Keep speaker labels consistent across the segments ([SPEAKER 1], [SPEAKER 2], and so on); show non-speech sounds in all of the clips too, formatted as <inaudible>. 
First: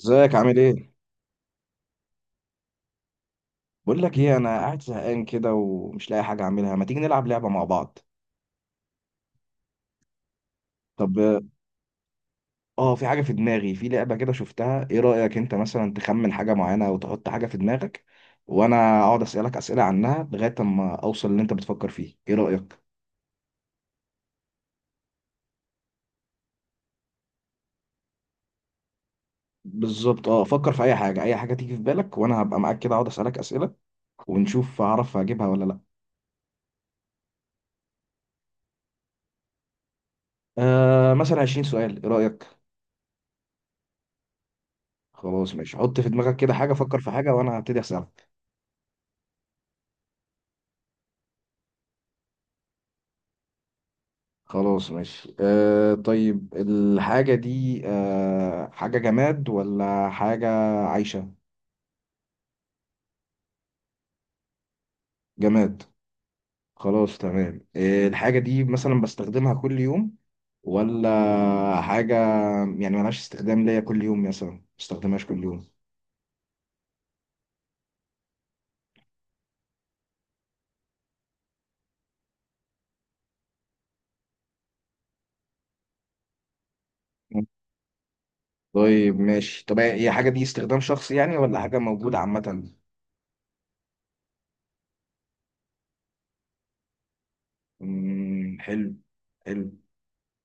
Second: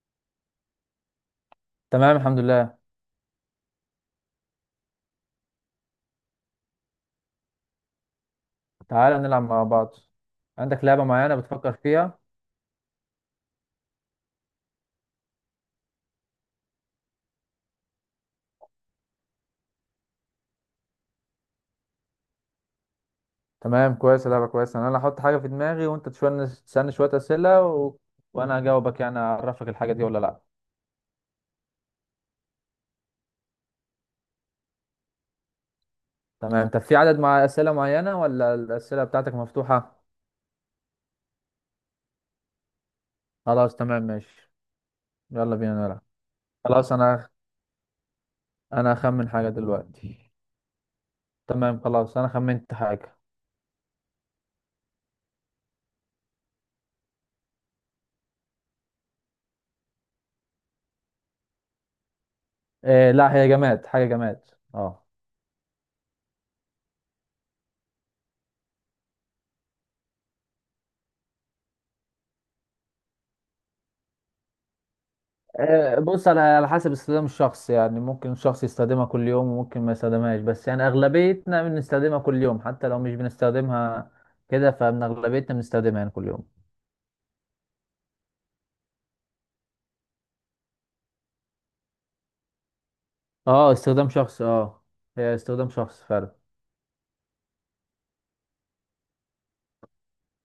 [SPEAKER 1] ازيك عامل ايه؟
[SPEAKER 2] تمام، الحمد لله.
[SPEAKER 1] بقول لك ايه، انا قاعد زهقان كده ومش لاقي حاجه اعملها. ما تيجي نلعب لعبه مع بعض.
[SPEAKER 2] تعالى نلعب مع بعض. عندك لعبة معينة
[SPEAKER 1] طب
[SPEAKER 2] بتفكر فيها؟
[SPEAKER 1] اه في حاجه في دماغي، في لعبه كده شفتها. ايه رايك انت مثلا تخمن حاجه معينه او تحط حاجه في دماغك، وانا اقعد اسالك اسئله عنها لغايه اما اوصل اللي انت بتفكر فيه. ايه رايك؟
[SPEAKER 2] تمام، كويس. لعبة كويسة. انا اللي هحط حاجة في دماغي وانت تشوية تسألني شوية أسئلة وانا هجاوبك يعني اعرفك الحاجة دي ولا
[SPEAKER 1] بالظبط.
[SPEAKER 2] لا.
[SPEAKER 1] اه فكر في اي حاجه، اي حاجه تيجي في بالك، وانا هبقى معاك كده اقعد اسالك اسئله، ونشوف هعرف اجيبها ولا لا.
[SPEAKER 2] تمام، طب في عدد مع أسئلة معينة ولا الأسئلة بتاعتك مفتوحة؟
[SPEAKER 1] مثلا 20 سؤال، ايه رايك؟
[SPEAKER 2] خلاص، تمام، ماشي.
[SPEAKER 1] خلاص
[SPEAKER 2] يلا بينا
[SPEAKER 1] ماشي، حط
[SPEAKER 2] نلعب.
[SPEAKER 1] في دماغك كده حاجه،
[SPEAKER 2] خلاص
[SPEAKER 1] فكر في
[SPEAKER 2] انا
[SPEAKER 1] حاجه وانا هبتدي اسالك.
[SPEAKER 2] انا هخمن حاجة دلوقتي. تمام، خلاص، انا خمنت حاجة.
[SPEAKER 1] خلاص ماشي. طيب الحاجة دي، حاجة جماد ولا حاجة عايشة؟
[SPEAKER 2] إيه، لا هي جماد، حاجة جماد. اه.
[SPEAKER 1] جماد. خلاص تمام. الحاجة دي مثلا بستخدمها كل يوم، ولا حاجة يعني ملهاش استخدام ليا كل يوم، مثلا ما بستخدمهاش كل يوم؟
[SPEAKER 2] بص، على حسب استخدام الشخص، يعني ممكن شخص يستخدمها كل يوم وممكن ما يستخدمهاش، بس يعني أغلبيتنا بنستخدمها كل يوم حتى لو مش بنستخدمها كده، فمن أغلبيتنا بنستخدمها يعني كل يوم.
[SPEAKER 1] طيب ماشي. طب هي حاجة دي استخدام شخصي يعني، ولا حاجة موجودة عامة؟
[SPEAKER 2] اه استخدام شخص، اه هي استخدام شخص فعلا.
[SPEAKER 1] حلو. حلو.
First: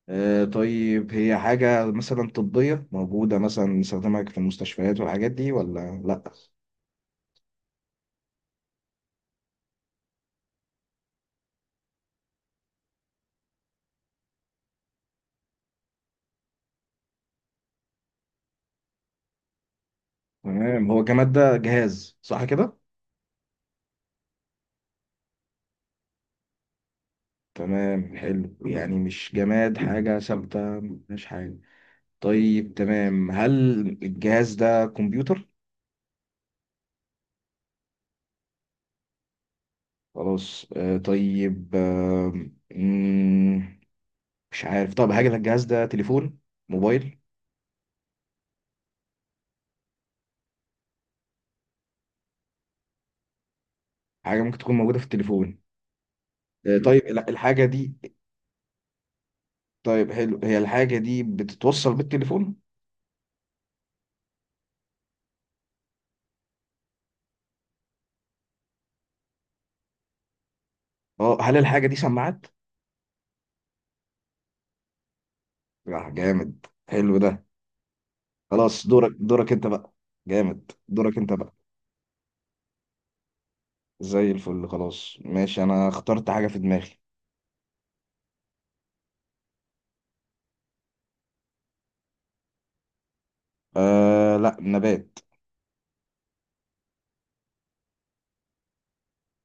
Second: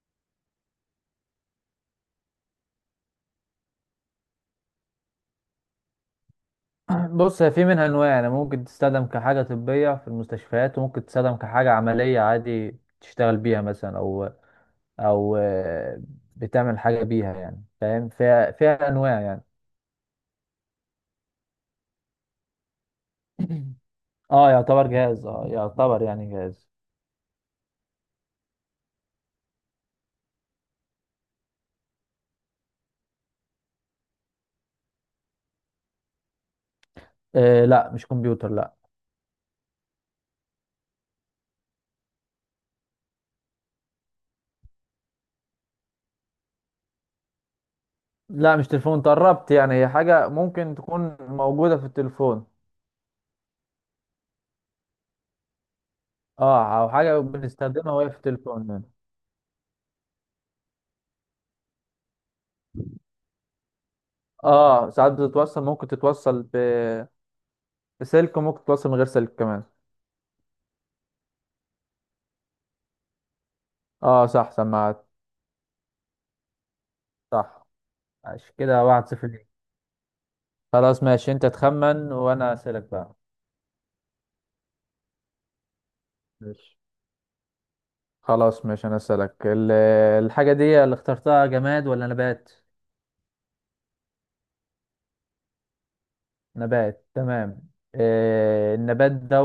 [SPEAKER 1] طيب هي حاجة مثلا طبية، موجودة مثلا نستخدمها في المستشفيات والحاجات دي، ولا لأ؟
[SPEAKER 2] <clears throat> بص، هي في منها أنواع، يعني ممكن تستخدم كحاجة طبية في المستشفيات وممكن تستخدم كحاجة عملية عادي تشتغل بيها مثلا، أو أو بتعمل حاجة بيها يعني، فاهم، فيها أنواع يعني.
[SPEAKER 1] تمام. هو الجماد ده جهاز صح كده؟
[SPEAKER 2] <clears throat> اه يعتبر جهاز، اه يعتبر يعني جهاز.
[SPEAKER 1] تمام حلو، يعني مش جماد حاجة ثابتة، مش حاجة. طيب تمام، هل الجهاز ده كمبيوتر؟
[SPEAKER 2] آه لا، مش كمبيوتر لا.
[SPEAKER 1] خلاص طيب مم، مش عارف. طب هل الجهاز ده تليفون، موبايل؟
[SPEAKER 2] لا مش تليفون، تقربت، يعني هي حاجة ممكن تكون موجودة في التليفون.
[SPEAKER 1] حاجة ممكن تكون موجودة في التليفون.
[SPEAKER 2] اه، او
[SPEAKER 1] طيب
[SPEAKER 2] حاجة
[SPEAKER 1] الحاجة دي،
[SPEAKER 2] بنستخدمها وهي في التليفون يعني.
[SPEAKER 1] طيب حلو، هي الحاجة دي بتتوصل بالتليفون؟
[SPEAKER 2] اه ساعات بتتوصل، ممكن تتوصل بسلك، وممكن تتوصل من غير سلك كمان.
[SPEAKER 1] اه، هل الحاجة دي سماعات؟
[SPEAKER 2] اه صح، سماعات.
[SPEAKER 1] لا جامد، حلو ده.
[SPEAKER 2] صح، ماشي. كده
[SPEAKER 1] خلاص
[SPEAKER 2] واحد
[SPEAKER 1] دورك
[SPEAKER 2] صفر ليك.
[SPEAKER 1] دورك انت بقى. جامد،
[SPEAKER 2] خلاص
[SPEAKER 1] دورك
[SPEAKER 2] ماشي،
[SPEAKER 1] انت
[SPEAKER 2] انت
[SPEAKER 1] بقى.
[SPEAKER 2] تخمن وانا اسألك بقى.
[SPEAKER 1] زي الفل. خلاص ماشي، انا اخترت حاجة في
[SPEAKER 2] ماشي،
[SPEAKER 1] دماغي.
[SPEAKER 2] خلاص، ماشي، انا اسألك. الحاجة دي اللي اخترتها جماد ولا نبات؟
[SPEAKER 1] آه لا، نبات.
[SPEAKER 2] نبات، تمام. آه النبات ده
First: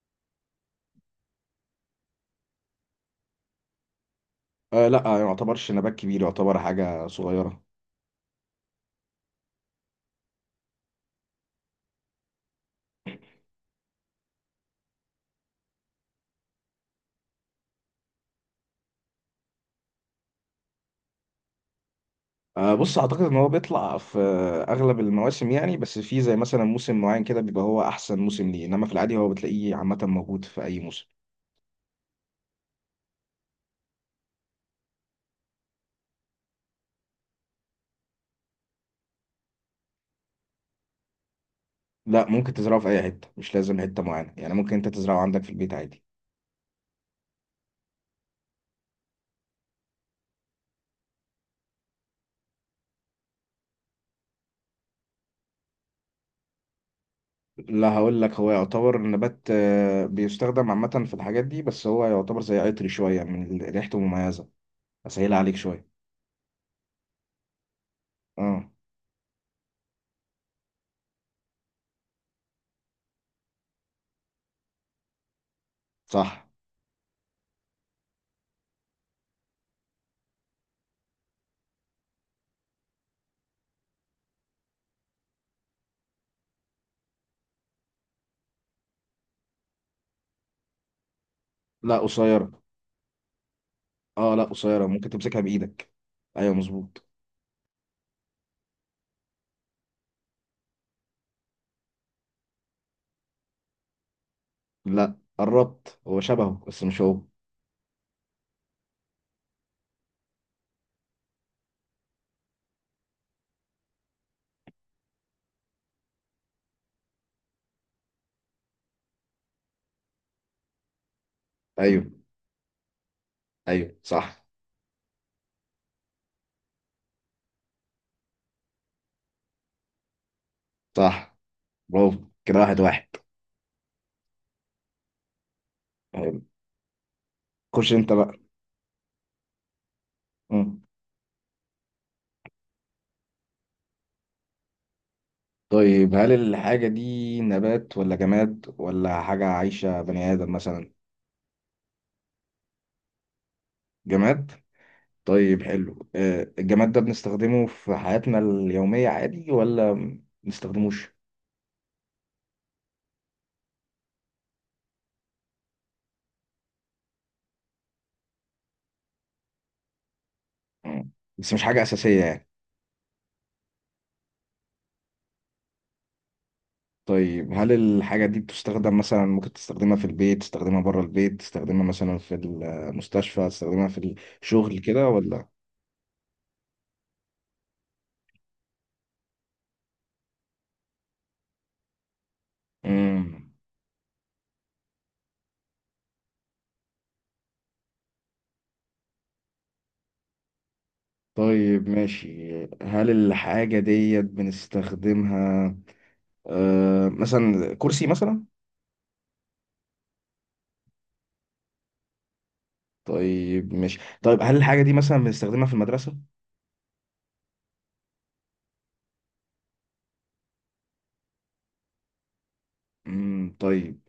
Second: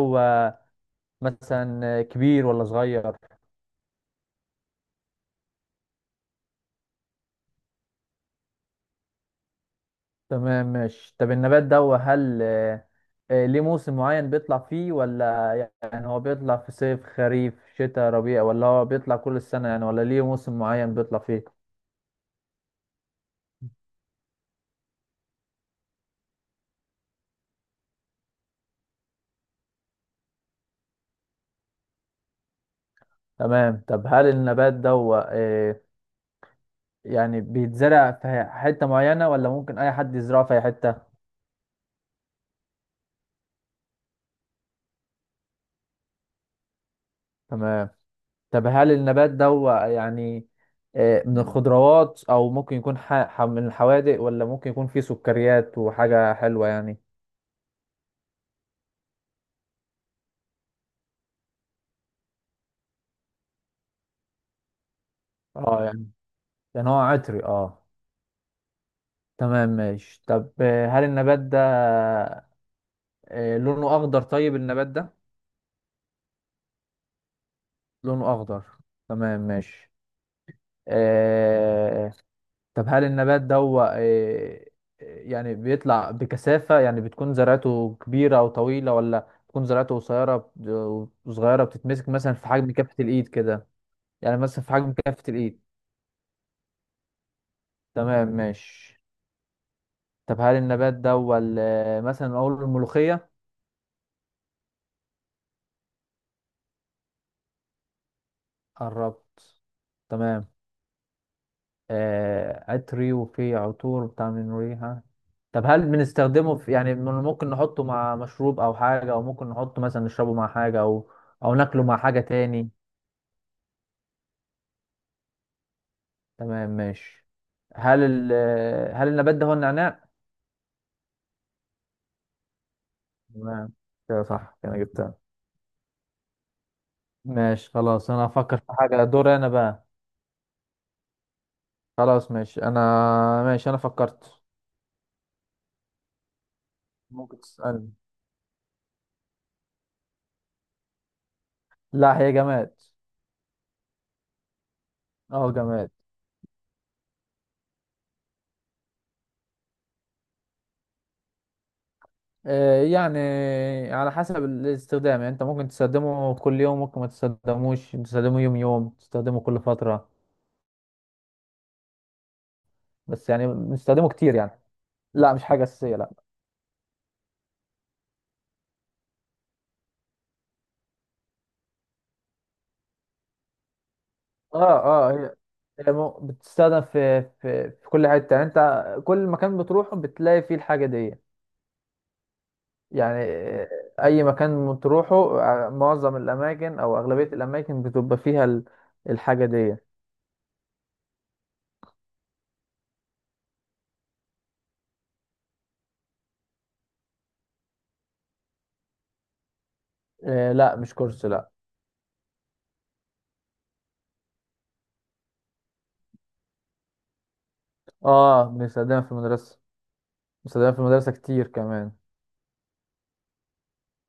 [SPEAKER 2] مثلا كبير ولا صغير؟
[SPEAKER 1] آه لا، ما يعتبرش نبات كبير، يعتبر حاجة صغيرة.
[SPEAKER 2] تمام ماشي، طب النبات ده هل ليه موسم معين بيطلع فيه، ولا يعني هو بيطلع في صيف خريف شتاء ربيع، ولا هو بيطلع كل السنة يعني، ولا ليه موسم معين بيطلع فيه؟
[SPEAKER 1] بص، اعتقد ان هو بيطلع في اغلب المواسم يعني، بس في زي مثلا موسم معين كده بيبقى هو احسن موسم ليه، انما في العادي هو بتلاقيه عامة موجود في اي موسم.
[SPEAKER 2] تمام، طب هل النبات ده آه، يعني بيتزرع في حتة معينة ولا ممكن أي حد يزرعه في أي حتة؟
[SPEAKER 1] لا ممكن تزرعه في اي حتة، مش لازم حتة معينة يعني، ممكن انت تزرعه عندك في البيت عادي.
[SPEAKER 2] تمام، طب هل النبات ده يعني من الخضروات أو ممكن يكون من الحوادق، ولا ممكن يكون فيه سكريات وحاجة حلوة يعني؟
[SPEAKER 1] لا هقول لك، هو يعتبر النبات بيستخدم عامة في الحاجات دي، بس هو يعتبر زي عطري شوية، من ريحته مميزة. أسهلها عليك
[SPEAKER 2] اه
[SPEAKER 1] شوية.
[SPEAKER 2] يعني، يعني هو عطري اه.
[SPEAKER 1] اه
[SPEAKER 2] تمام ماشي، طب هل النبات ده لونه اخضر؟ طيب النبات ده
[SPEAKER 1] صح.
[SPEAKER 2] لونه اخضر. تمام ماشي. آه طب هل النبات ده هو آه يعني بيطلع بكثافة، يعني بتكون زرعته كبيرة او طويلة، ولا بتكون زرعته قصيرة وصغيرة
[SPEAKER 1] لا
[SPEAKER 2] بتتمسك مثلا في
[SPEAKER 1] قصيرة.
[SPEAKER 2] حجم كفة الايد كده؟
[SPEAKER 1] اه
[SPEAKER 2] يعني
[SPEAKER 1] لا
[SPEAKER 2] مثلا في
[SPEAKER 1] قصيرة،
[SPEAKER 2] حجم
[SPEAKER 1] ممكن
[SPEAKER 2] كفة
[SPEAKER 1] تمسكها
[SPEAKER 2] الايد.
[SPEAKER 1] بإيدك. أيوه مظبوط.
[SPEAKER 2] تمام ماشي، طب هل النبات ده هو مثلا اقول الملوخية؟
[SPEAKER 1] لا قربت، هو شبهه بس مش هو.
[SPEAKER 2] قربت. تمام. آه عطري وفي عطور بتاع من ريحة. طب هل بنستخدمه في، يعني ممكن نحطه مع مشروب او حاجة، او ممكن نحطه مثلا نشربه مع حاجة، او او ناكله مع
[SPEAKER 1] أيوه.
[SPEAKER 2] حاجة تاني؟
[SPEAKER 1] أيوه صح
[SPEAKER 2] تمام، ماشي. هل ال آه، هل النبات ده هو النعناع؟
[SPEAKER 1] صح. برافو، كده واحد واحد.
[SPEAKER 2] تمام، كده صح، كده جبتها.
[SPEAKER 1] أيوة.
[SPEAKER 2] ماشي
[SPEAKER 1] خش
[SPEAKER 2] خلاص،
[SPEAKER 1] أنت
[SPEAKER 2] انا
[SPEAKER 1] بقى.
[SPEAKER 2] هفكر في حاجة، دور انا بقى.
[SPEAKER 1] مم.
[SPEAKER 2] خلاص ماشي، انا ماشي، انا فكرت.
[SPEAKER 1] طيب هل الحاجة دي
[SPEAKER 2] ممكن تسألني.
[SPEAKER 1] نبات ولا جماد، ولا حاجة عايشة بني آدم مثلا؟
[SPEAKER 2] لا هي جماد.
[SPEAKER 1] جماد.
[SPEAKER 2] اه
[SPEAKER 1] طيب
[SPEAKER 2] جماد.
[SPEAKER 1] حلو. الجماد ده بنستخدمه في حياتنا اليومية عادي، ولا ما بنستخدموش؟
[SPEAKER 2] يعني على حسب الاستخدام، يعني انت ممكن تستخدمه كل يوم، ممكن ما تستخدموش، تستخدمه يوم يوم، تستخدمه كل فترة.
[SPEAKER 1] مم. بس مش حاجة أساسية يعني؟
[SPEAKER 2] بس يعني بنستخدمه كتير يعني. لا مش حاجة أساسية لا.
[SPEAKER 1] طيب هل الحاجة دي بتستخدم مثلا، ممكن تستخدمها في البيت، تستخدمها بره البيت، تستخدمها مثلا في المستشفى، تستخدمها في
[SPEAKER 2] اه
[SPEAKER 1] الشغل كده
[SPEAKER 2] اه، هي
[SPEAKER 1] ولا؟
[SPEAKER 2] هي بتستخدم في كل حتة، يعني انت كل مكان بتروحه بتلاقي فيه الحاجة دي. يعني
[SPEAKER 1] مم.
[SPEAKER 2] اي مكان بتروحه، معظم الاماكن او اغلبية الاماكن بتبقى فيها الحاجة دي.
[SPEAKER 1] طيب ماشي. هل الحاجة ديت بنستخدمها مثلا كرسي مثلا؟
[SPEAKER 2] آه لا، مش كورس لا.
[SPEAKER 1] طيب ماشي. طيب هل الحاجة دي مثلا بنستخدمها في المدرسة؟
[SPEAKER 2] اه بنستخدمها في المدرسة، بنستخدمها في المدرسة كتير كمان.
[SPEAKER 1] مم. طيب،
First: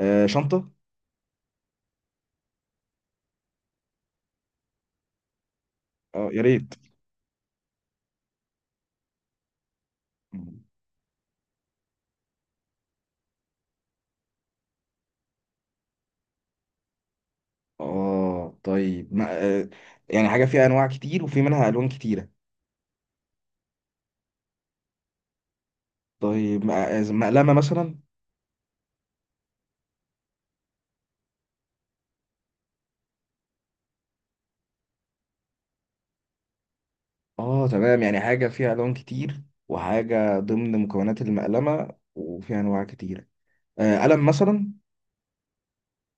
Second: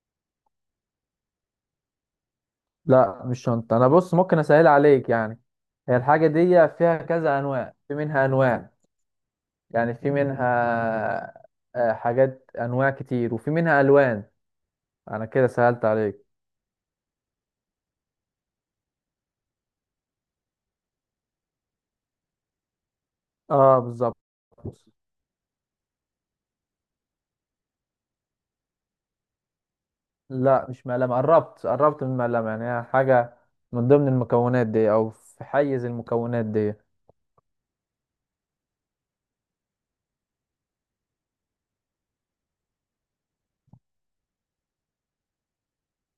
[SPEAKER 1] شنطة؟
[SPEAKER 2] لا مش شنطة. أنا بص ممكن أسهل عليك يعني، هي الحاجة
[SPEAKER 1] اه يا
[SPEAKER 2] دي
[SPEAKER 1] ريت.
[SPEAKER 2] فيها كذا أنواع، في منها أنواع، يعني في منها حاجات أنواع كتير وفي منها ألوان. أنا كده سهلت عليك.
[SPEAKER 1] اه طيب، ما آه، يعني حاجة فيها أنواع كتير وفي منها ألوان كتيرة.
[SPEAKER 2] اه بالظبط.
[SPEAKER 1] طيب مقلمة مثلا؟
[SPEAKER 2] لا مش مقلمة، قربت، قربت من المقلمة، يعني هي حاجة من ضمن المكونات دي أو في حيز المكونات دي.
[SPEAKER 1] اه تمام، يعني حاجة فيها ألوان كتير، وحاجة ضمن مكونات المقلمة وفيها أنواع كتيرة. قلم مثلا؟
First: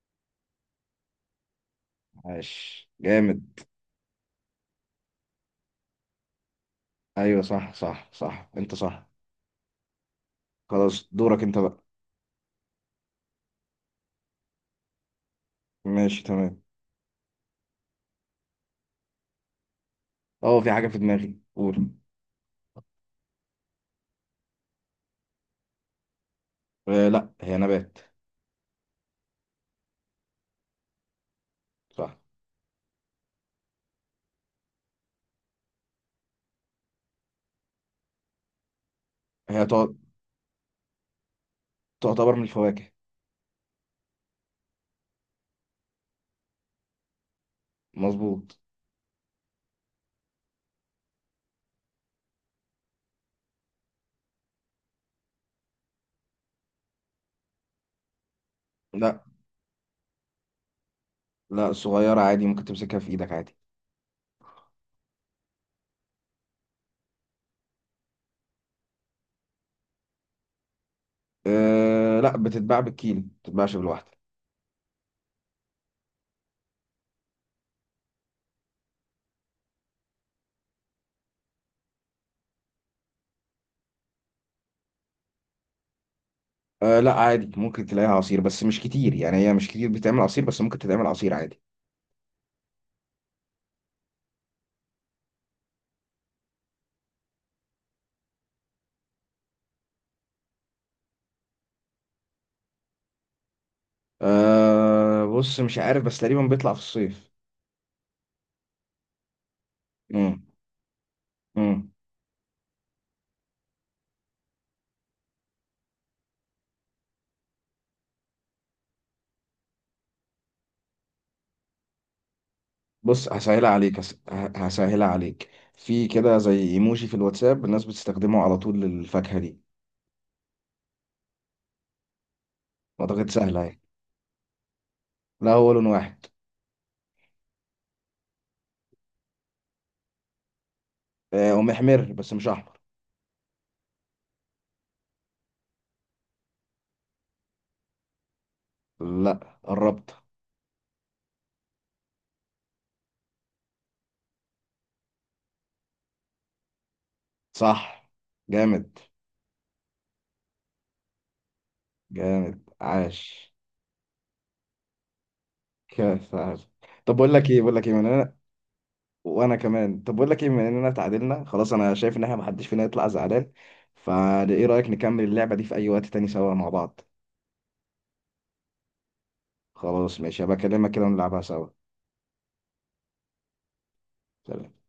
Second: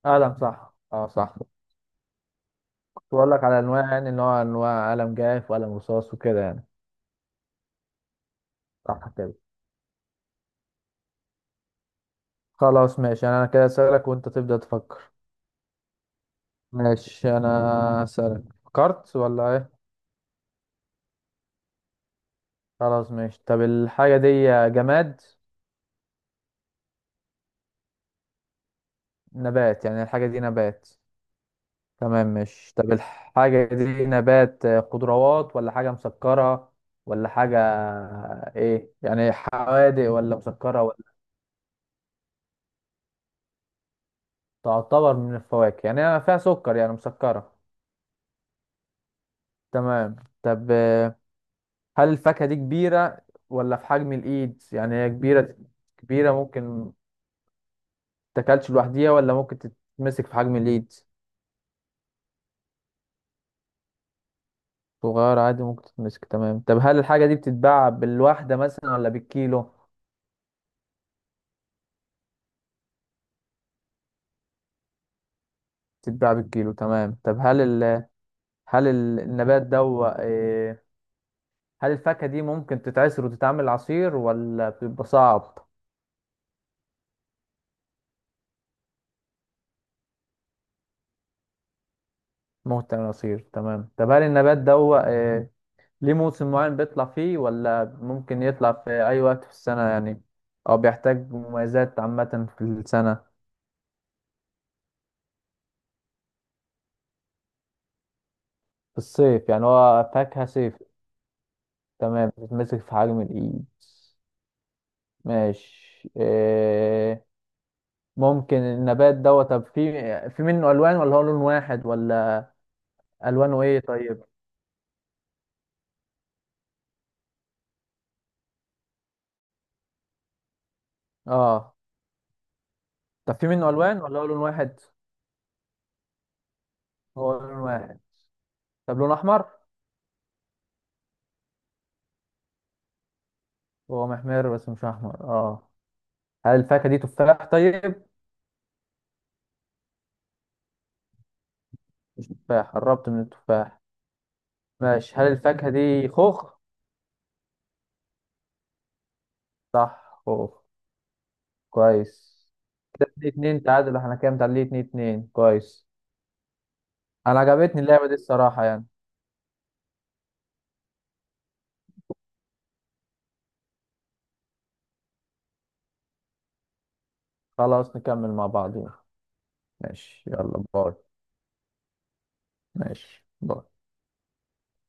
[SPEAKER 2] قلم، صح، اه صح.
[SPEAKER 1] عاش
[SPEAKER 2] بقول لك
[SPEAKER 1] جامد.
[SPEAKER 2] على أنواع يعني، إن هو أنواع قلم جاف وقلم رصاص وكده يعني.
[SPEAKER 1] أيوة صح صح صح، أنت صح.
[SPEAKER 2] صح كده.
[SPEAKER 1] خلاص دورك أنت بقى.
[SPEAKER 2] خلاص ماشي، يعني أنا كده أسألك وأنت تبدأ تفكر.
[SPEAKER 1] ماشي تمام.
[SPEAKER 2] ماشي انا اسالك، فكرت ولا ايه؟
[SPEAKER 1] اه في حاجة في دماغي، قول.
[SPEAKER 2] خلاص ماشي، طب الحاجه دي جماد؟
[SPEAKER 1] آه لا، هي نبات.
[SPEAKER 2] نبات، يعني الحاجه دي نبات.
[SPEAKER 1] صح.
[SPEAKER 2] تمام ماشي، طب الحاجه دي نبات خضروات ولا حاجه مسكره، ولا حاجه ايه، يعني
[SPEAKER 1] هي تعت-
[SPEAKER 2] حوادق ولا مسكره ولا؟
[SPEAKER 1] تعتبر من الفواكه.
[SPEAKER 2] تعتبر من الفواكه، يعني أنا فيها سكر، يعني مسكره.
[SPEAKER 1] مظبوط.
[SPEAKER 2] تمام، طب هل الفاكهه دي كبيره ولا في حجم الايد؟ يعني هي كبيره، كبيره ممكن تاكلش لوحديها،
[SPEAKER 1] لا.
[SPEAKER 2] ولا ممكن تتمسك في حجم الايد؟
[SPEAKER 1] لا صغيرة عادي، ممكن تمسكها في ايدك عادي.
[SPEAKER 2] صغير عادي ممكن تتمسك. تمام، طب هل الحاجة دي بتتباع بالواحدة مثلا ولا بالكيلو؟
[SPEAKER 1] أه لا، بتتباع بالكيلو، ما بتتباعش بالواحدة.
[SPEAKER 2] بتتباع بالكيلو. تمام، طب هل ال... هل ال- النبات ده هو- إيه... هل الفاكهة دي ممكن تتعصر وتتعمل عصير ولا بيبقى صعب؟
[SPEAKER 1] أه لا عادي، ممكن تلاقيها عصير بس مش كتير، يعني هي مش كتير بتعمل عصير، بس ممكن تتعمل عصير عادي.
[SPEAKER 2] ممكن تعمل عصير. تمام، طب هل النبات ده هو إيه... ليه موسم معين بيطلع فيه، ولا ممكن يطلع في أي وقت في السنة يعني، أو بيحتاج مميزات عامة في السنة؟
[SPEAKER 1] أه بص، مش عارف، بس تقريبا بيطلع في الصيف.
[SPEAKER 2] في الصيف، يعني هو
[SPEAKER 1] مم.
[SPEAKER 2] فاكهة صيف.
[SPEAKER 1] مم.
[SPEAKER 2] تمام، بتتمسك في حجم الإيد. ماشي. إيه ممكن النبات دوت. طب في، في منه الوان ولا هو لون واحد ولا؟
[SPEAKER 1] بص
[SPEAKER 2] الوانه
[SPEAKER 1] هسهلها
[SPEAKER 2] ايه
[SPEAKER 1] عليك،
[SPEAKER 2] طيب؟
[SPEAKER 1] هسهلها عليك. في كده زي ايموجي في الواتساب الناس بتستخدمه على طول للفاكهة دي.
[SPEAKER 2] اه
[SPEAKER 1] اعتقد
[SPEAKER 2] طب في
[SPEAKER 1] سهلة
[SPEAKER 2] منه
[SPEAKER 1] اهي.
[SPEAKER 2] الوان ولا هو لون واحد؟
[SPEAKER 1] لا هو لون واحد.
[SPEAKER 2] هو لون واحد. طب لون احمر؟
[SPEAKER 1] أه ومحمر بس مش احمر.
[SPEAKER 2] هو محمر بس مش احمر اه. هل الفاكهه دي تفاح طيب؟
[SPEAKER 1] لا قربت.
[SPEAKER 2] مش تفاح، قربت من التفاح. ماشي، هل الفاكهه دي خوخ؟
[SPEAKER 1] صح. جامد.
[SPEAKER 2] صح خوخ، كويس.
[SPEAKER 1] جامد
[SPEAKER 2] كده اتنين
[SPEAKER 1] عاش.
[SPEAKER 2] اتنين تعادل، احنا كام متعادلين؟ 2-2، كويس.
[SPEAKER 1] كيف عاش. طب بقول
[SPEAKER 2] انا
[SPEAKER 1] لك ايه، بقول
[SPEAKER 2] عجبتني
[SPEAKER 1] لك ايه من
[SPEAKER 2] اللعبه دي
[SPEAKER 1] انا
[SPEAKER 2] الصراحه يعني.
[SPEAKER 1] وانا كمان. طب بقول لك ايه، من اننا اتعادلنا خلاص، انا شايف ان احنا محدش فينا يطلع زعلان، فايه رايك نكمل اللعبه دي في اي وقت تاني سوا مع بعض؟
[SPEAKER 2] خلاص نكمل مع بعض.
[SPEAKER 1] خلاص
[SPEAKER 2] ماشي،
[SPEAKER 1] ماشي، هبقى
[SPEAKER 2] يلا
[SPEAKER 1] اكلمك
[SPEAKER 2] باي.
[SPEAKER 1] كده ونلعبها سوا.
[SPEAKER 2] ماشي باي.
[SPEAKER 1] سلام.